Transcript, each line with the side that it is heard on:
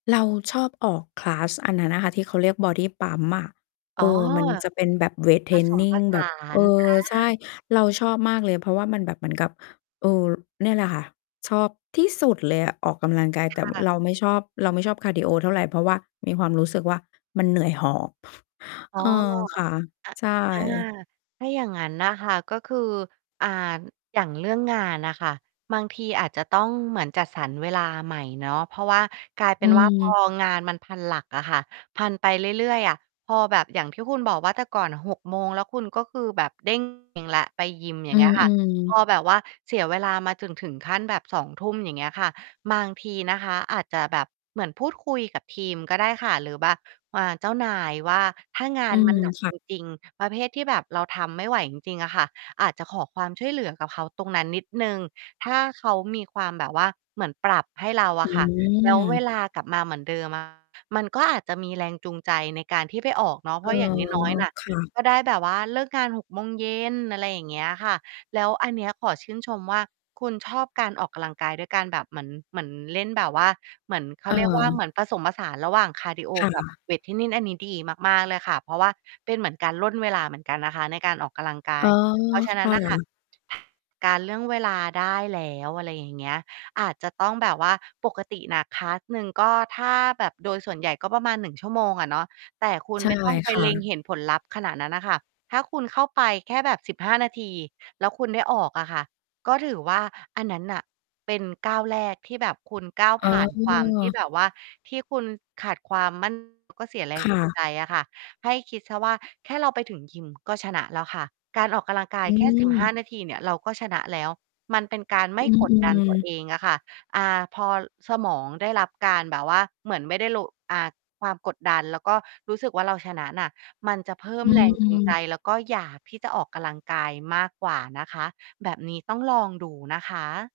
left: เราชอบออก คลาส อันนั้นอะค่ะที่เขาเรียกบอดีปั๊มอะ
right: อ
left: เ
right: ๋
left: อ
right: อ
left: อ มันจะเป็นแบบเวตเท
right: ผ
left: รน
right: สม
left: นิ
right: ผ
left: ง
right: ส
left: แบ
right: า
left: บ เออ
right: น อ
left: ใช
right: า
left: ่ เราชอบมากเลย เพราะว่ามันแบบเหมือนกับ เออ เนี่ยแหละค่ะ ชอบที่สุดเลยอะ ออกกำลังกาย แต่
right: ค่ะ
left: เราไม่ชอบ เราไม่ชอบคาร์ดีโอเท่าไร เพราะว่ามีความรู้สึกว่า มันเหนื่อยหอบ
right: อ๋
left: เ
right: อ
left: ออ ค่ะ
right: อา
left: ใช่
right: อา ถ้าอย่างงั้นน่ะค่ะ ก็คือ อ่า อย่างเรื่องงานน่ะค่ะ บางทีอาจจะต้องเหมือนจัดสรรเวลาใหม่เนาะ เพราะว่ากลายเป
left: อื
right: ็นว่า พอ
left: ม
right: งานมันพันหลักอะค่ะ พันไปเรื่อย ๆ อะ พอแบบ อย่างที่คุณบอกว่า แต่ก่อน 6 โมง แล้วคุณก็คือแบบ เด้ง เองแล้วไปยิม อย่
left: อ
right: า
left: ื
right: ง เงี้ยค่ะ
left: อ
right: พ
left: ๆ
right: อแบบว่าเสียเวลา มาถึง ถึงขั้นแบบ 20:00 อย่างเงี้ยค่ะ บางทีนะคะอาจจะแบบ เหมือนพูดคุยกับทีมก็ได้ค่ะ หรือแบบ อ่า เจ้านายว่า ถ้างา
left: อื
right: น มั
left: ม
right: นหนัก
left: ค่
right: จ
left: ะ
right: ริง ๆ ประเภทที่แบบเราทำไม่ไหวจริง ๆ อะค่ะ อาจจะขอความช่วยเหลือกับเขาตรงนั้นนิดหนึ่ง ถ้าเขามีความแบบว่าเหมือนปรับให้เราอ
left: อื
right: ะค่ะ แล้วเว
left: ม
right: ลากลับมาเหมือนเดิม อะ มันก็อาจจะมีแรงจูงใจในการที่ไปออกเนาะ เ
left: เ
right: พ
left: อ
right: รา
left: อ
right: ะอย่างน้อย ๆ น่ะ
left: ค่ะ
right: ก็ได้แบบว่า เลิกงาน 6 โมงเย็น อะไรอย่างเงี้ยค่ะ แล้วอันเนี้ยขอชื่นชมว่า คุณชอบการออกกำลังกาย ด้วยการแบบเหมือน เหมือนเล่นแบบว่า เหมือน เขาเรียกว่า เห
left: เออ
right: มือนผสมผสานระหว่างคาร์ดีโอ
left: ค่
right: กับ
left: ะ
right: เวตเทรนนิง อันนี้ดีมาก ๆ เลยค่ะ เพราะว่าเป็นเหมือนการร่นเวลาเหมือนกันนะคะในการออกกำลังกา
left: เอ
right: ย
left: อ
right: เพราะฉะน
left: ค
right: ั้
left: ่
right: นน่ะค่ะ
left: ะ
right: การ เรื่องเวลาได้แล้ว อะไรอย่างเงี้ย อาจจะต้องแบบว่า ปกติน่ะ คลาส หนึ่ง ก็ถ้าแบบ โดยส่วนใหญ่ก็ประมาณ 1 ชั่วโมงอะเนาะ แต่คุณ
left: ใช่
right: ไม่ต้องไป
left: ค่
right: เล็ง
left: ะ
right: เห็นผลลัพธ์ขนาดนั้นอะค่ะ ถ้าคุณเข้าไปแค่แบบ 15 นาที แล้วคุณได้ออกอะค่ะ ก็ถือว่าอันนั้นน่ะ เป็นก้าวแรกที่แบบคุณก้าว
left: อ๋
right: ผ
left: อ
right: ่านความที่แบบว่า ที่คุณขาดความ มั่น เขาก็เสียแร
left: ค
right: ง
left: ่
right: จูง
left: ะ
right: ใจอะค่ะ ให้คิดเสียว่า แค่เราไปถึงยิม ก็ชนะแล้วค่ะ การออกกะลังกา
left: อ
right: ย
left: ื
right: แค่ 15
left: ม
right: นาทีเนี่ย เราก็ชนะแล้ว มันเป็นการไ
left: อ
right: ม
left: ื
right: ่กดดันต
left: อ
right: ัว
left: ๆ
right: เองอะค่ะ อ่า พอสมองได้รับการแบบว่า เหมือนไม่ได้โละ อ่า ความกดดัน แล้วก็รู้สึกว่า เราชนะน่ะ มันจะเพิ่
left: อ
right: ม
left: ื
right: แรงจูงใจ
left: ม
right: แล้วก็อยากที่จะออกกำลังกาย มากกว่านะคะ แบบนี้ต้องลองดูนะคะ